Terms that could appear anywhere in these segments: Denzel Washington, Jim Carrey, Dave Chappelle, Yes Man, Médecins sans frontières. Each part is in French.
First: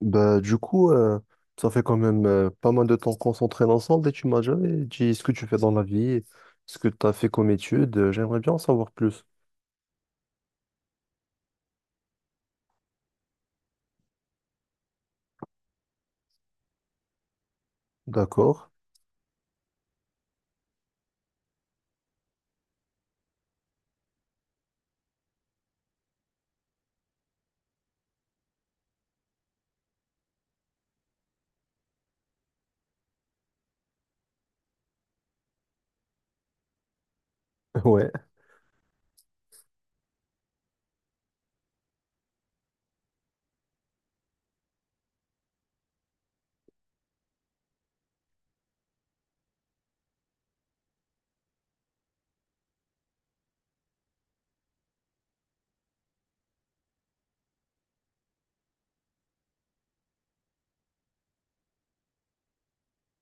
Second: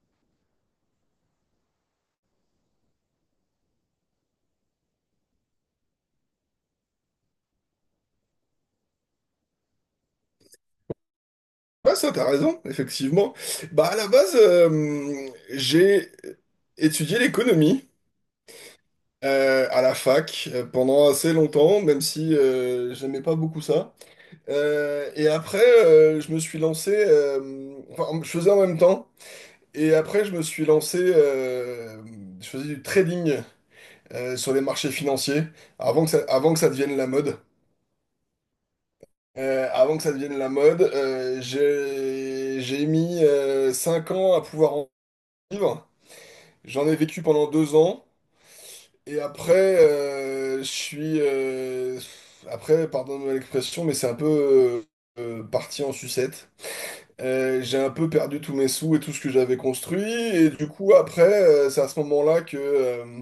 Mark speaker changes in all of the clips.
Speaker 1: Bah, du coup, ça fait quand même pas mal de temps qu'on s'entraîne ensemble et tu m'as jamais dit ce que tu fais dans la vie, ce que tu as fait comme études. J'aimerais bien en savoir plus.
Speaker 2: Ouais, ça, t'as raison, effectivement. Bah, à la base, j'ai étudié l'économie
Speaker 1: D'accord.
Speaker 2: à la fac pendant assez longtemps, même si j'aimais pas beaucoup ça. Et après, je me suis lancé, enfin, je faisais en même temps. Et après, je me suis lancé, je faisais du trading sur les marchés financiers avant que ça devienne la mode.
Speaker 1: Ouais,
Speaker 2: Avant que ça devienne la mode, j'ai mis 5 ans à pouvoir en vivre. J'en ai vécu pendant 2 ans. Et après, je suis. Après, pardonne-moi l'expression, mais c'est un peu parti en sucette. J'ai un peu perdu tous mes sous et tout ce que j'avais construit. Et du coup, après, c'est à ce moment-là que, euh,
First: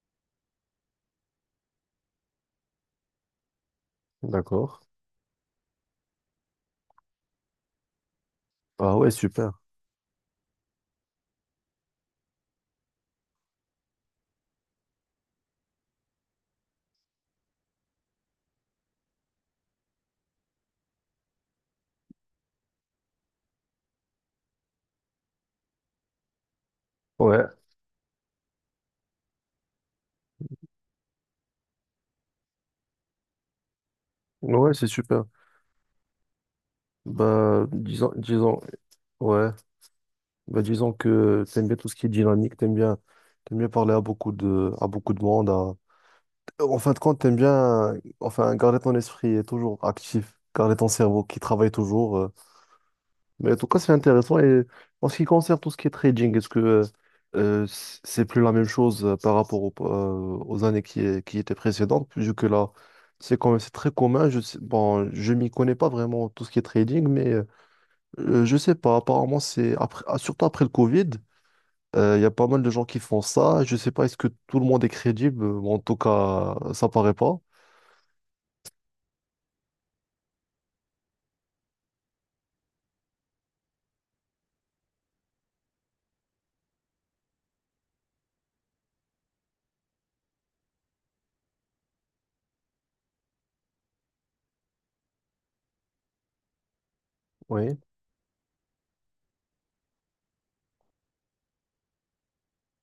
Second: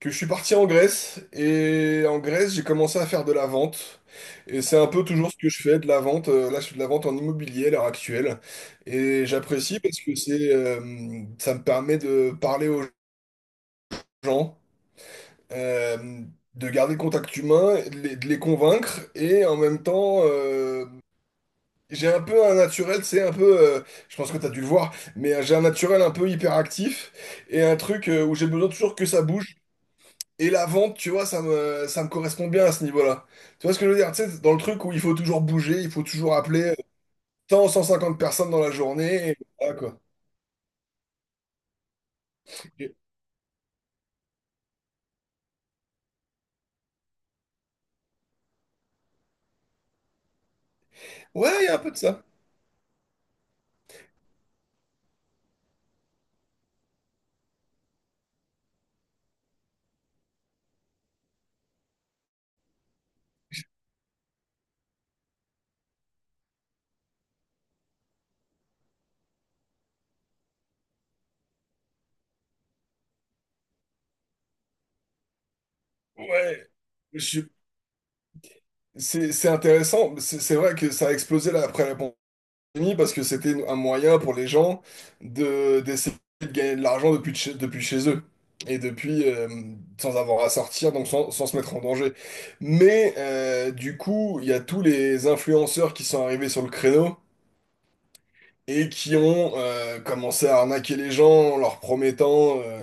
Speaker 2: que je suis parti en Grèce. Et en Grèce, j'ai commencé à faire de la vente. Et c'est
Speaker 1: d'accord.
Speaker 2: un peu toujours ce que je fais, de la vente. Là, je fais de la vente en immobilier à l'heure actuelle.
Speaker 1: Ah ouais,
Speaker 2: Et
Speaker 1: super.
Speaker 2: j'apprécie parce que ça me permet de parler aux gens. euh, de garder contact humain, de les convaincre, et en même temps, j'ai un peu un naturel, c'est un peu, je pense que t'as dû le voir, mais j'ai un naturel un peu hyperactif,
Speaker 1: Ouais,
Speaker 2: et un truc où j'ai besoin toujours que ça bouge. Et la vente, tu vois, ça me correspond bien à ce niveau-là. Tu vois ce que je veux dire? Tu sais, dans le
Speaker 1: ouais,
Speaker 2: truc
Speaker 1: c'est
Speaker 2: où il faut
Speaker 1: super.
Speaker 2: toujours bouger, il faut toujours appeler
Speaker 1: Bah,
Speaker 2: tant
Speaker 1: disons,
Speaker 2: 150 personnes dans
Speaker 1: disons,
Speaker 2: la journée, et
Speaker 1: ouais,
Speaker 2: voilà, quoi.
Speaker 1: bah, disons que t'aimes bien tout ce qui est dynamique, t'aimes bien parler à à beaucoup de monde. En fin de compte, t'aimes bien, enfin, garder ton esprit toujours actif, garder ton cerveau qui
Speaker 2: Ouais, il y
Speaker 1: travaille
Speaker 2: a un peu de
Speaker 1: toujours.
Speaker 2: ça.
Speaker 1: euh, Mais en tout cas, c'est intéressant. Et en ce qui concerne tout ce qui est trading, est-ce que c'est plus la même chose par rapport aux années qui étaient précédentes, vu que là, c'est quand même c'est très commun. Je sais, bon, je m'y connais pas vraiment tout ce qui est trading, mais je sais pas. Apparemment, surtout après le Covid, il y a pas mal de gens qui font ça. Je sais pas, est-ce que tout le monde est crédible? Bon, en tout cas,
Speaker 2: Ouais,
Speaker 1: ça paraît
Speaker 2: je
Speaker 1: pas.
Speaker 2: suis- c'est intéressant. C'est vrai que ça a explosé là, après la États-Unis parce que c'était un moyen pour les gens de d'essayer de gagner de l'argent depuis chez eux et depuis sans avoir à sortir, donc sans se mettre en danger. Mais du coup, il y a tous les influenceurs qui sont arrivés sur le créneau
Speaker 1: Oui.
Speaker 2: et qui ont commencé à arnaquer les gens en leur promettant,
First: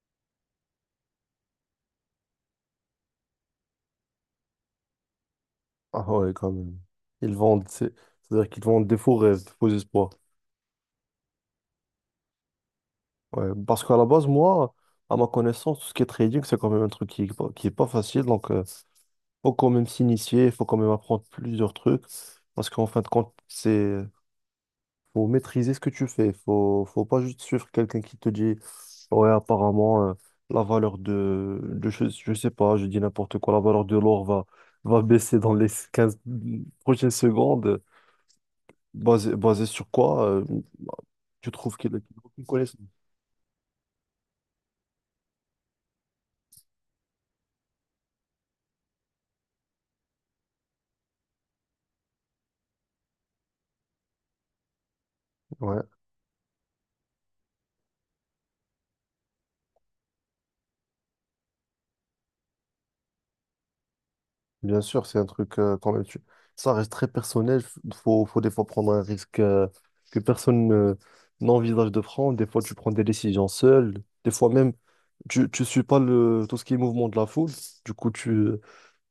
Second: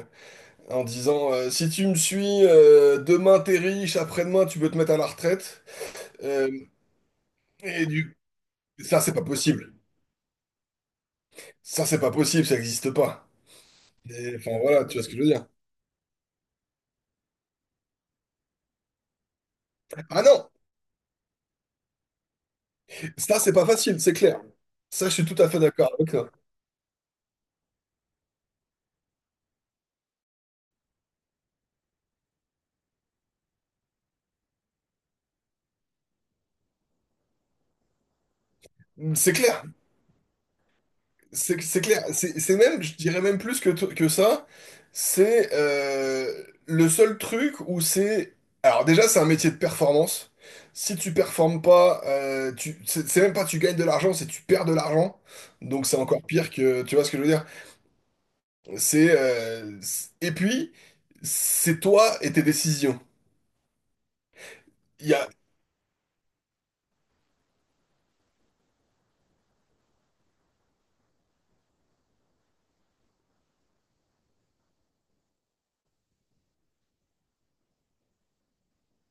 Speaker 2: en disant si tu me suis, demain t'es riche, après-demain tu peux te mettre à la retraite.
Speaker 1: Ah ouais,
Speaker 2: Euh,
Speaker 1: quand même. Ils vendent,
Speaker 2: et du...
Speaker 1: c'est-à-dire qu'ils vendent des
Speaker 2: Ça, c'est
Speaker 1: faux
Speaker 2: pas
Speaker 1: rêves, des faux
Speaker 2: possible.
Speaker 1: espoirs.
Speaker 2: Ça, c'est pas possible, ça n'existe pas.
Speaker 1: Ouais, parce qu'à la base,
Speaker 2: Et, enfin
Speaker 1: moi,
Speaker 2: voilà, tu vois ce
Speaker 1: à
Speaker 2: que je
Speaker 1: ma
Speaker 2: veux dire.
Speaker 1: connaissance, tout ce qui est trading, c'est quand même un truc qui est pas, facile. Donc, faut quand même
Speaker 2: Ah
Speaker 1: s'initier,
Speaker 2: non,
Speaker 1: il faut quand même apprendre plusieurs trucs. Parce qu'en fin de compte,
Speaker 2: ça c'est pas facile,
Speaker 1: c'est
Speaker 2: c'est clair. Ça, je suis
Speaker 1: faut
Speaker 2: tout à fait
Speaker 1: maîtriser ce que
Speaker 2: d'accord
Speaker 1: tu
Speaker 2: avec toi.
Speaker 1: fais. Faut pas juste suivre quelqu'un qui te dit, ouais, apparemment, la valeur de je sais pas, je dis n'importe quoi, la valeur de l'or va baisser dans les 15 prochaines secondes.
Speaker 2: C'est
Speaker 1: Basé,
Speaker 2: clair,
Speaker 1: basé sur quoi? Tu
Speaker 2: c'est
Speaker 1: trouves
Speaker 2: c'est
Speaker 1: qu'il a
Speaker 2: clair. C'est
Speaker 1: aucune
Speaker 2: c'est
Speaker 1: connaissance.
Speaker 2: même, je dirais même plus que ça, c'est le seul truc où c'est... Alors déjà, c'est un métier de performance. Si tu performes pas, c'est même pas tu gagnes de l'argent, c'est tu perds de l'argent. Donc c'est encore pire que... Tu vois ce que je veux dire? Et puis, c'est toi et tes décisions.
Speaker 1: Bien sûr,
Speaker 2: Il y
Speaker 1: c'est un
Speaker 2: a...
Speaker 1: truc quand même. Ça reste très personnel. Faut des fois prendre un risque que personne n'envisage de prendre. Des fois, tu prends des décisions seul. Des fois même, tu suis pas tout ce qui est mouvement de la foule. Du coup,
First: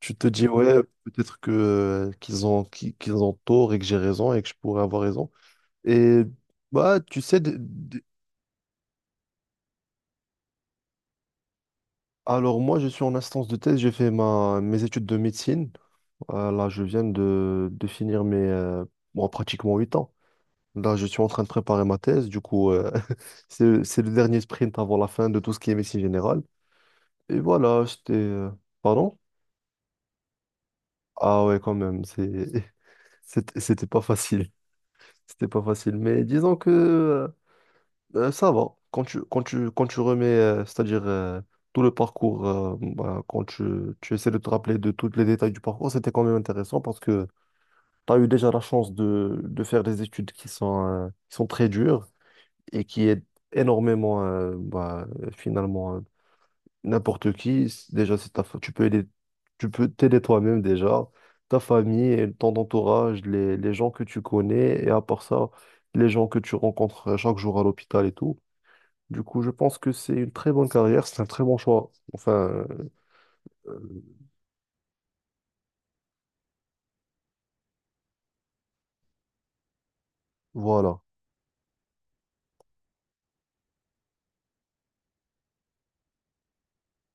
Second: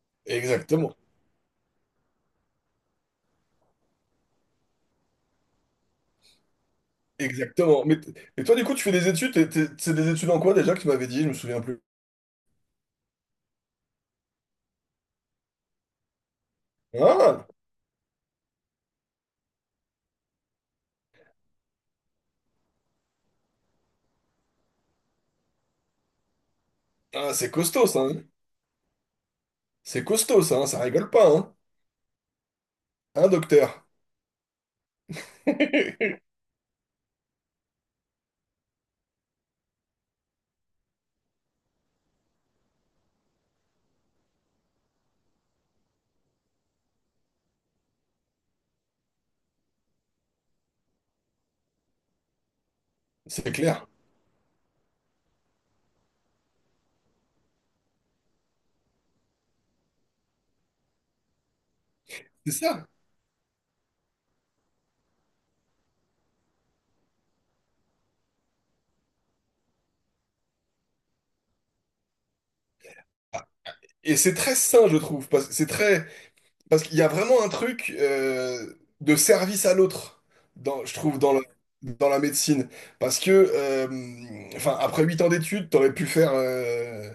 Speaker 1: tu te dis, ouais,
Speaker 2: Exactement.
Speaker 1: peut-être que qu'ils ont tort et que j'ai raison et que je pourrais avoir raison. Et bah, tu sais,
Speaker 2: Exactement. Mais et toi, du coup, tu fais des études, c'est des études en quoi déjà que tu m'avais dit, je me souviens plus.
Speaker 1: alors moi, je suis en instance de thèse. J'ai fait mes études de médecine. Là, je viens
Speaker 2: Ah,
Speaker 1: de finir mes bon, pratiquement 8 ans. Là, je suis en train de préparer ma thèse. Du coup, c'est le dernier sprint avant la fin de tout ce qui est médecine générale.
Speaker 2: ah,
Speaker 1: Et
Speaker 2: c'est
Speaker 1: voilà,
Speaker 2: costaud ça,
Speaker 1: j'étais,
Speaker 2: hein.
Speaker 1: euh, Pardon?
Speaker 2: C'est costaud ça, hein, ça rigole pas,
Speaker 1: Ah
Speaker 2: hein.
Speaker 1: ouais, quand même,
Speaker 2: Hein,
Speaker 1: c'était
Speaker 2: docteur?
Speaker 1: c'était pas facile. C'était pas facile. Mais disons que ça va. Quand tu remets, c'est-à-dire tout le parcours, bah, quand tu essaies de te rappeler de tous les détails du parcours, c'était quand même intéressant parce que. Tu as eu déjà la chance de faire des études qui sont très dures et qui aident
Speaker 2: C'est clair.
Speaker 1: énormément, bah, finalement, n'importe qui. Déjà, tu peux aider, tu peux t'aider toi-même déjà, ta famille, et
Speaker 2: C'est
Speaker 1: ton
Speaker 2: ça.
Speaker 1: entourage, les gens que tu connais et à part ça, les gens que tu rencontres chaque jour à l'hôpital et tout. Du coup, je pense que c'est une très bonne carrière, c'est un très bon choix. Enfin, euh,
Speaker 2: Et c'est très sain, je trouve, parce c'est très parce qu'il y a vraiment un truc de service à l'autre, dans, je
Speaker 1: voilà.
Speaker 2: trouve, dans la médecine. Parce que, enfin, après 8 ans d'études, t'aurais pu faire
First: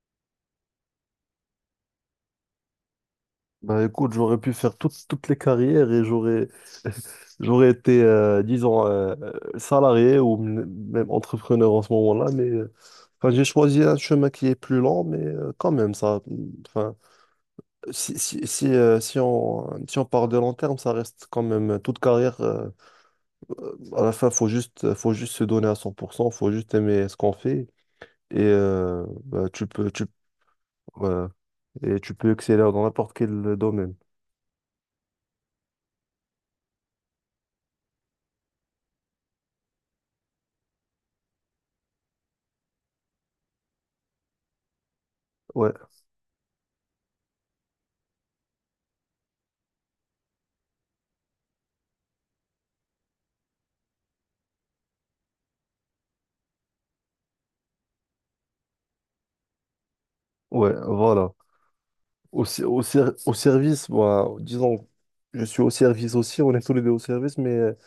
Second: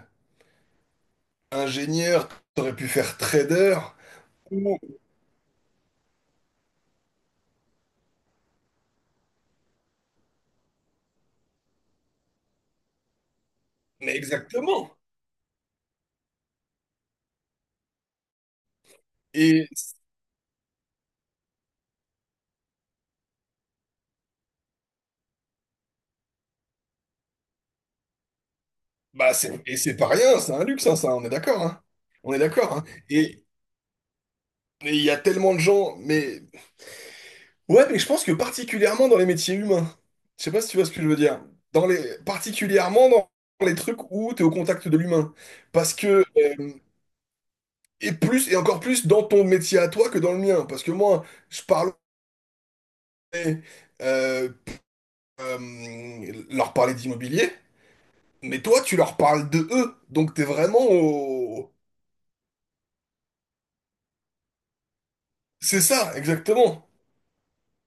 Speaker 2: ingénieur, t'aurais pu faire trader.
Speaker 1: Bah écoute, j'aurais pu faire
Speaker 2: Ou-
Speaker 1: toutes les carrières et j'aurais j'aurais été, disons, salarié ou même entrepreneur en ce moment-là, mais enfin, j'ai choisi un
Speaker 2: Mais
Speaker 1: chemin qui est plus
Speaker 2: exactement.
Speaker 1: lent, mais quand même, ça, enfin, si
Speaker 2: Et
Speaker 1: on part de long terme, ça reste quand même toute carrière. À la fin, faut juste se donner à 100%. Faut juste aimer ce qu'on fait et
Speaker 2: bah
Speaker 1: bah,
Speaker 2: c'est
Speaker 1: tu
Speaker 2: et
Speaker 1: peux,
Speaker 2: c'est pas rien, c'est un luxe, hein, ça, on
Speaker 1: voilà.
Speaker 2: est d'accord, hein.
Speaker 1: Et tu peux
Speaker 2: On est
Speaker 1: exceller
Speaker 2: d'accord,
Speaker 1: dans
Speaker 2: hein.
Speaker 1: n'importe quel
Speaker 2: Et
Speaker 1: domaine.
Speaker 2: et il y a tellement de gens, mais ouais, mais je pense que particulièrement dans les métiers humains, je sais pas si tu vois ce que je veux dire, dans les particulièrement dans les trucs où tu es au contact de l'humain,
Speaker 1: Ouais,
Speaker 2: parce que euh, et plus et encore plus dans ton métier à toi que dans le mien, parce que moi je parle euh, euh, leur parler d'immobilier, mais toi tu leur parles de eux, donc t'es
Speaker 1: ouais,
Speaker 2: vraiment
Speaker 1: voilà.
Speaker 2: au...
Speaker 1: Au service, moi, disons, je suis au
Speaker 2: C'est ça,
Speaker 1: service aussi, on est tous les
Speaker 2: exactement.
Speaker 1: deux au service, mais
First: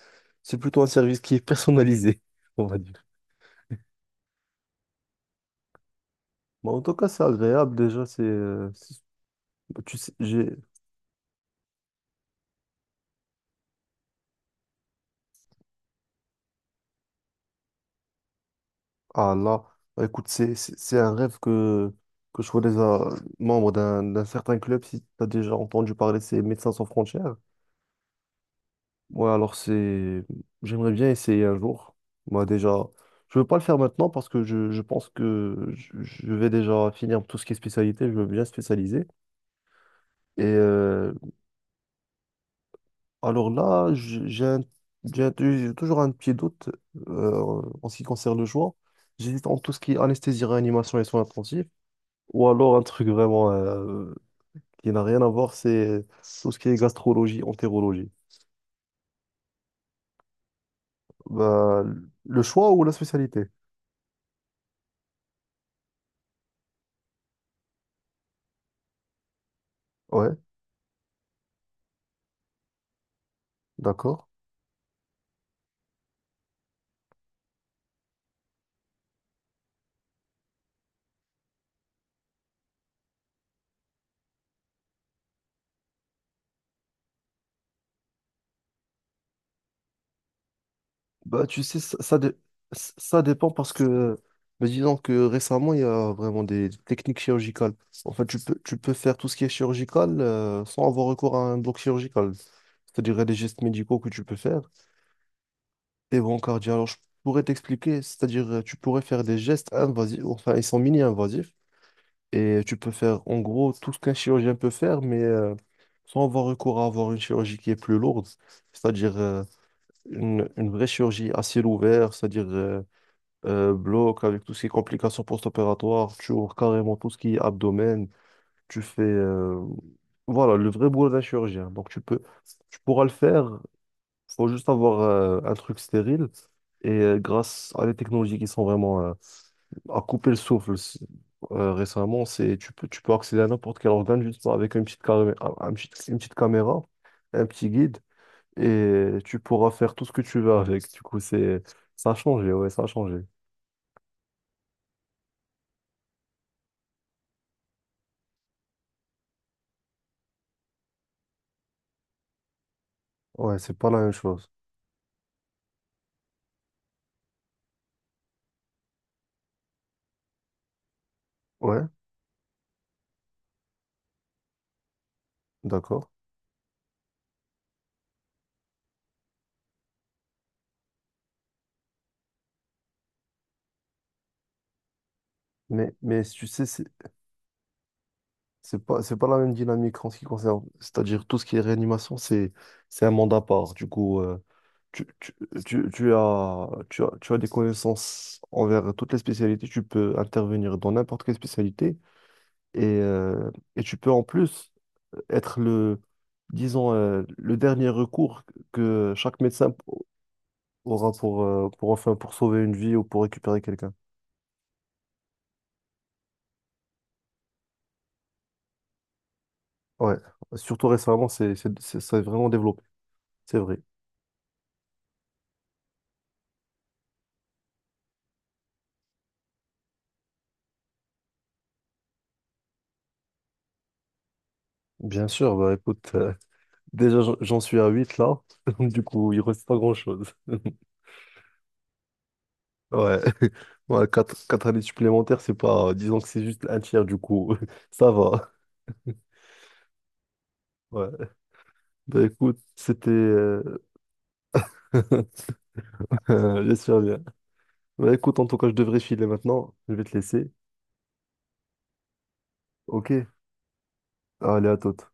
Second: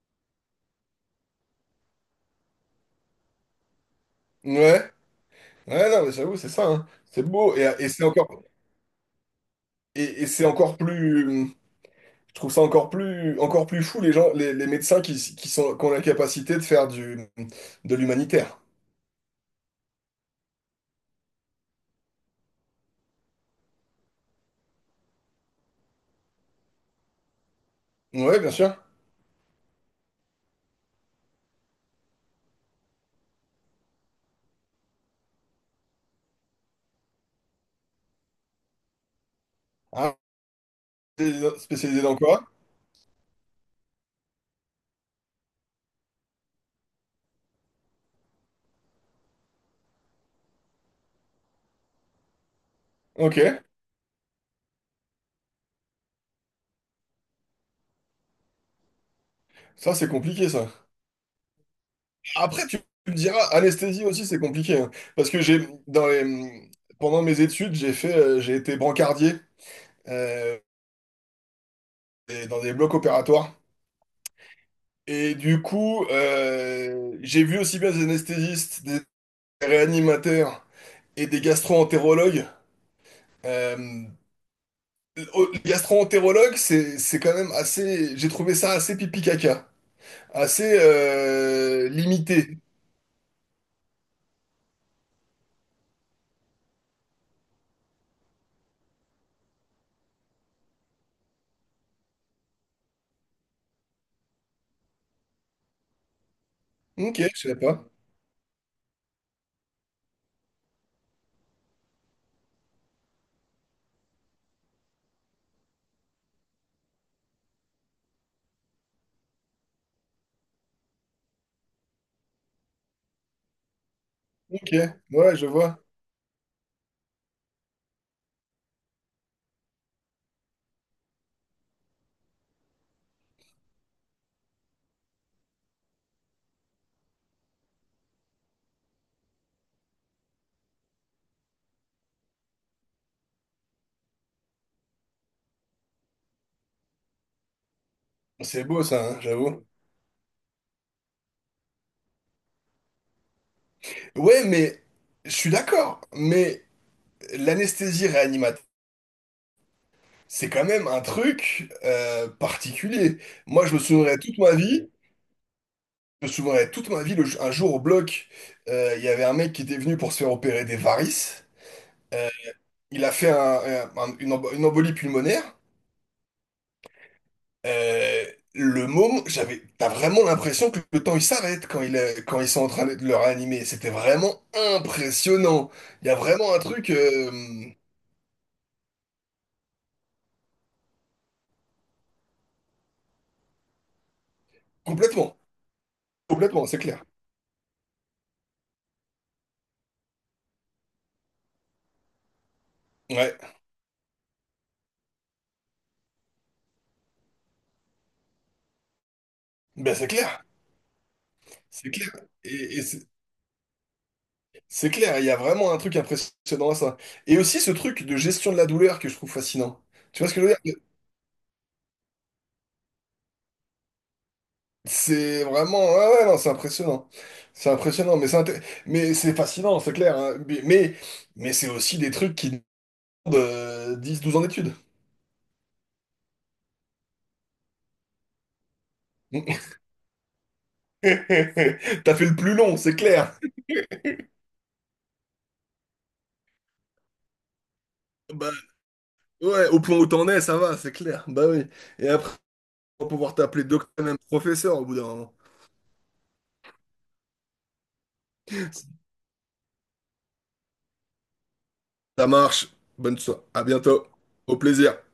Speaker 1: c'est plutôt un service qui est personnalisé, on va dire.
Speaker 2: Ouais, ouais, non, mais j'avoue, c'est ça,
Speaker 1: Bon, en
Speaker 2: hein.
Speaker 1: tout cas, c'est
Speaker 2: C'est beau, et,
Speaker 1: agréable
Speaker 2: et
Speaker 1: déjà,
Speaker 2: c'est encore,
Speaker 1: Tu sais,
Speaker 2: et, et c'est
Speaker 1: j'ai.
Speaker 2: encore plus, je trouve ça encore plus fou, les médecins qui ont la capacité de faire de l'humanitaire.
Speaker 1: Ah là, bah, écoute, c'est un rêve que je sois déjà membre d'un certain club, si tu as déjà entendu parler, c'est Médecins sans frontières.
Speaker 2: Ouais, bien sûr.
Speaker 1: Ouais, alors c'est. J'aimerais bien essayer un jour. Moi, déjà, je veux pas le faire maintenant parce que je pense que je vais déjà finir tout ce qui est spécialité. Je veux bien spécialiser.
Speaker 2: Ah,
Speaker 1: Et
Speaker 2: t'es spécialisé dans quoi?
Speaker 1: alors là, j'ai toujours un petit doute en ce qui concerne le choix. J'hésite entre tout ce qui est anesthésie, réanimation et soins intensifs. Ou alors un truc
Speaker 2: Ok,
Speaker 1: vraiment qui n'a rien à voir, c'est tout ce qui est gastrologie, entérologie.
Speaker 2: ça, c'est compliqué, ça.
Speaker 1: Bah, le
Speaker 2: Après,
Speaker 1: choix
Speaker 2: tu
Speaker 1: ou la
Speaker 2: tu me diras,
Speaker 1: spécialité?
Speaker 2: anesthésie aussi, c'est compliqué, hein. Parce que pendant mes études, j'ai été brancardier,
Speaker 1: Ouais,
Speaker 2: euh, et dans des blocs opératoires.
Speaker 1: d'accord.
Speaker 2: Et du coup, j'ai vu aussi bien des anesthésistes, des réanimateurs et des gastro-entérologues. Euh, oh, les gastro-entérologues, c'est quand même assez. J'ai trouvé ça assez pipi-caca, assez
Speaker 1: Bah, tu sais, ça, ça, dé-
Speaker 2: limité.
Speaker 1: ça dépend parce que, mais disons que récemment, il y a vraiment des techniques chirurgicales. En fait, tu peux faire tout ce qui est chirurgical sans avoir recours à un bloc chirurgical. C'est-à-dire il y a des gestes médicaux que tu peux faire. Et bon, cardio, alors je
Speaker 2: Ok,
Speaker 1: pourrais
Speaker 2: je sais pas.
Speaker 1: t'expliquer. C'est-à-dire, tu pourrais faire des gestes invasifs, enfin, ils sont mini-invasifs. Et tu peux faire, en gros, tout ce qu'un chirurgien peut faire, mais sans avoir recours à avoir une chirurgie qui est plus lourde. C'est-à-dire une, vraie chirurgie à ciel ouvert, c'est-à-dire. Bloc, avec tout ce qui est
Speaker 2: Ok,
Speaker 1: complications
Speaker 2: ouais, je vois.
Speaker 1: post-opératoires, tu ouvres carrément tout ce qui est abdomen, tu fais. Voilà, le vrai boulot d'un chirurgien. Donc tu pourras le faire, faut juste avoir un truc stérile. Et grâce à des technologies qui sont vraiment à couper le souffle récemment, tu peux accéder à n'importe quel organe juste avec une petite caméra, un petit guide,
Speaker 2: C'est beau
Speaker 1: et
Speaker 2: ça, hein,
Speaker 1: tu
Speaker 2: j'avoue.
Speaker 1: pourras faire tout ce que tu veux avec. Du coup, ça a changé, ouais, ça a changé.
Speaker 2: Ouais, mais je suis d'accord. Mais l'anesthésie réanimateur, c'est quand même un truc particulier.
Speaker 1: Ouais,
Speaker 2: Moi,
Speaker 1: c'est
Speaker 2: je me
Speaker 1: pas la même
Speaker 2: souviendrai toute
Speaker 1: chose.
Speaker 2: ma vie. Je me souviendrai toute ma vie, un jour au bloc, il y avait un mec qui était venu pour se faire opérer des varices.
Speaker 1: Ouais,
Speaker 2: Euh, il a fait une embolie pulmonaire.
Speaker 1: d'accord.
Speaker 2: Euh, T'as vraiment l'impression que le temps il s'arrête quand ils sont en train de le réanimer. C'était vraiment impressionnant.
Speaker 1: Mais,
Speaker 2: Il y a
Speaker 1: mais tu
Speaker 2: vraiment un
Speaker 1: sais,
Speaker 2: truc
Speaker 1: c'est pas la même dynamique en ce qui concerne. C'est-à-dire, tout ce qui est réanimation, c'est un mandat à part. Du coup, tu, tu,
Speaker 2: complètement,
Speaker 1: tu, tu
Speaker 2: complètement,
Speaker 1: as,
Speaker 2: c'est
Speaker 1: tu
Speaker 2: clair.
Speaker 1: as, tu as des connaissances envers toutes les spécialités. Tu peux intervenir dans n'importe quelle spécialité. Et,
Speaker 2: Ouais,
Speaker 1: euh, et tu peux en plus être disons, le dernier recours que chaque médecin
Speaker 2: ben c'est clair,
Speaker 1: aura pour,
Speaker 2: c'est clair.
Speaker 1: enfin, pour sauver une
Speaker 2: Et
Speaker 1: vie ou
Speaker 2: c'est
Speaker 1: pour récupérer quelqu'un.
Speaker 2: c'est clair, il y a vraiment un truc impressionnant à ça. Et aussi ce truc de gestion de la douleur que je trouve fascinant.
Speaker 1: Ouais,
Speaker 2: Tu vois ce que je veux dire?
Speaker 1: surtout récemment, ça s'est vraiment développé, c'est vrai.
Speaker 2: C'est vraiment, ouais, ouais, non, c'est impressionnant. C'est impressionnant, mais c'est fascinant, c'est clair, hein. Mais c'est aussi des trucs qui demandent 10-12 ans d'études.
Speaker 1: Bien sûr, bah écoute, déjà j'en suis à 8 là, du coup il reste pas grand-chose.
Speaker 2: T'as fait le plus long, c'est
Speaker 1: Ouais,
Speaker 2: clair.
Speaker 1: ouais quatre années supplémentaires, c'est pas, disons que c'est juste un tiers du coup, ça
Speaker 2: Bah,
Speaker 1: va.
Speaker 2: ouais, au point où t'en es, ça va, c'est
Speaker 1: Ouais,
Speaker 2: clair. Bah oui. Et
Speaker 1: bah
Speaker 2: après,
Speaker 1: écoute,
Speaker 2: on va pouvoir t'appeler docteur, même professeur au bout d'un moment.
Speaker 1: j'espère bien. Bah écoute, en tout cas, je devrais filer maintenant, je vais te laisser.
Speaker 2: Ça marche.
Speaker 1: Ok,
Speaker 2: Bonne soirée. À bientôt. Au
Speaker 1: allez à
Speaker 2: plaisir.
Speaker 1: toute.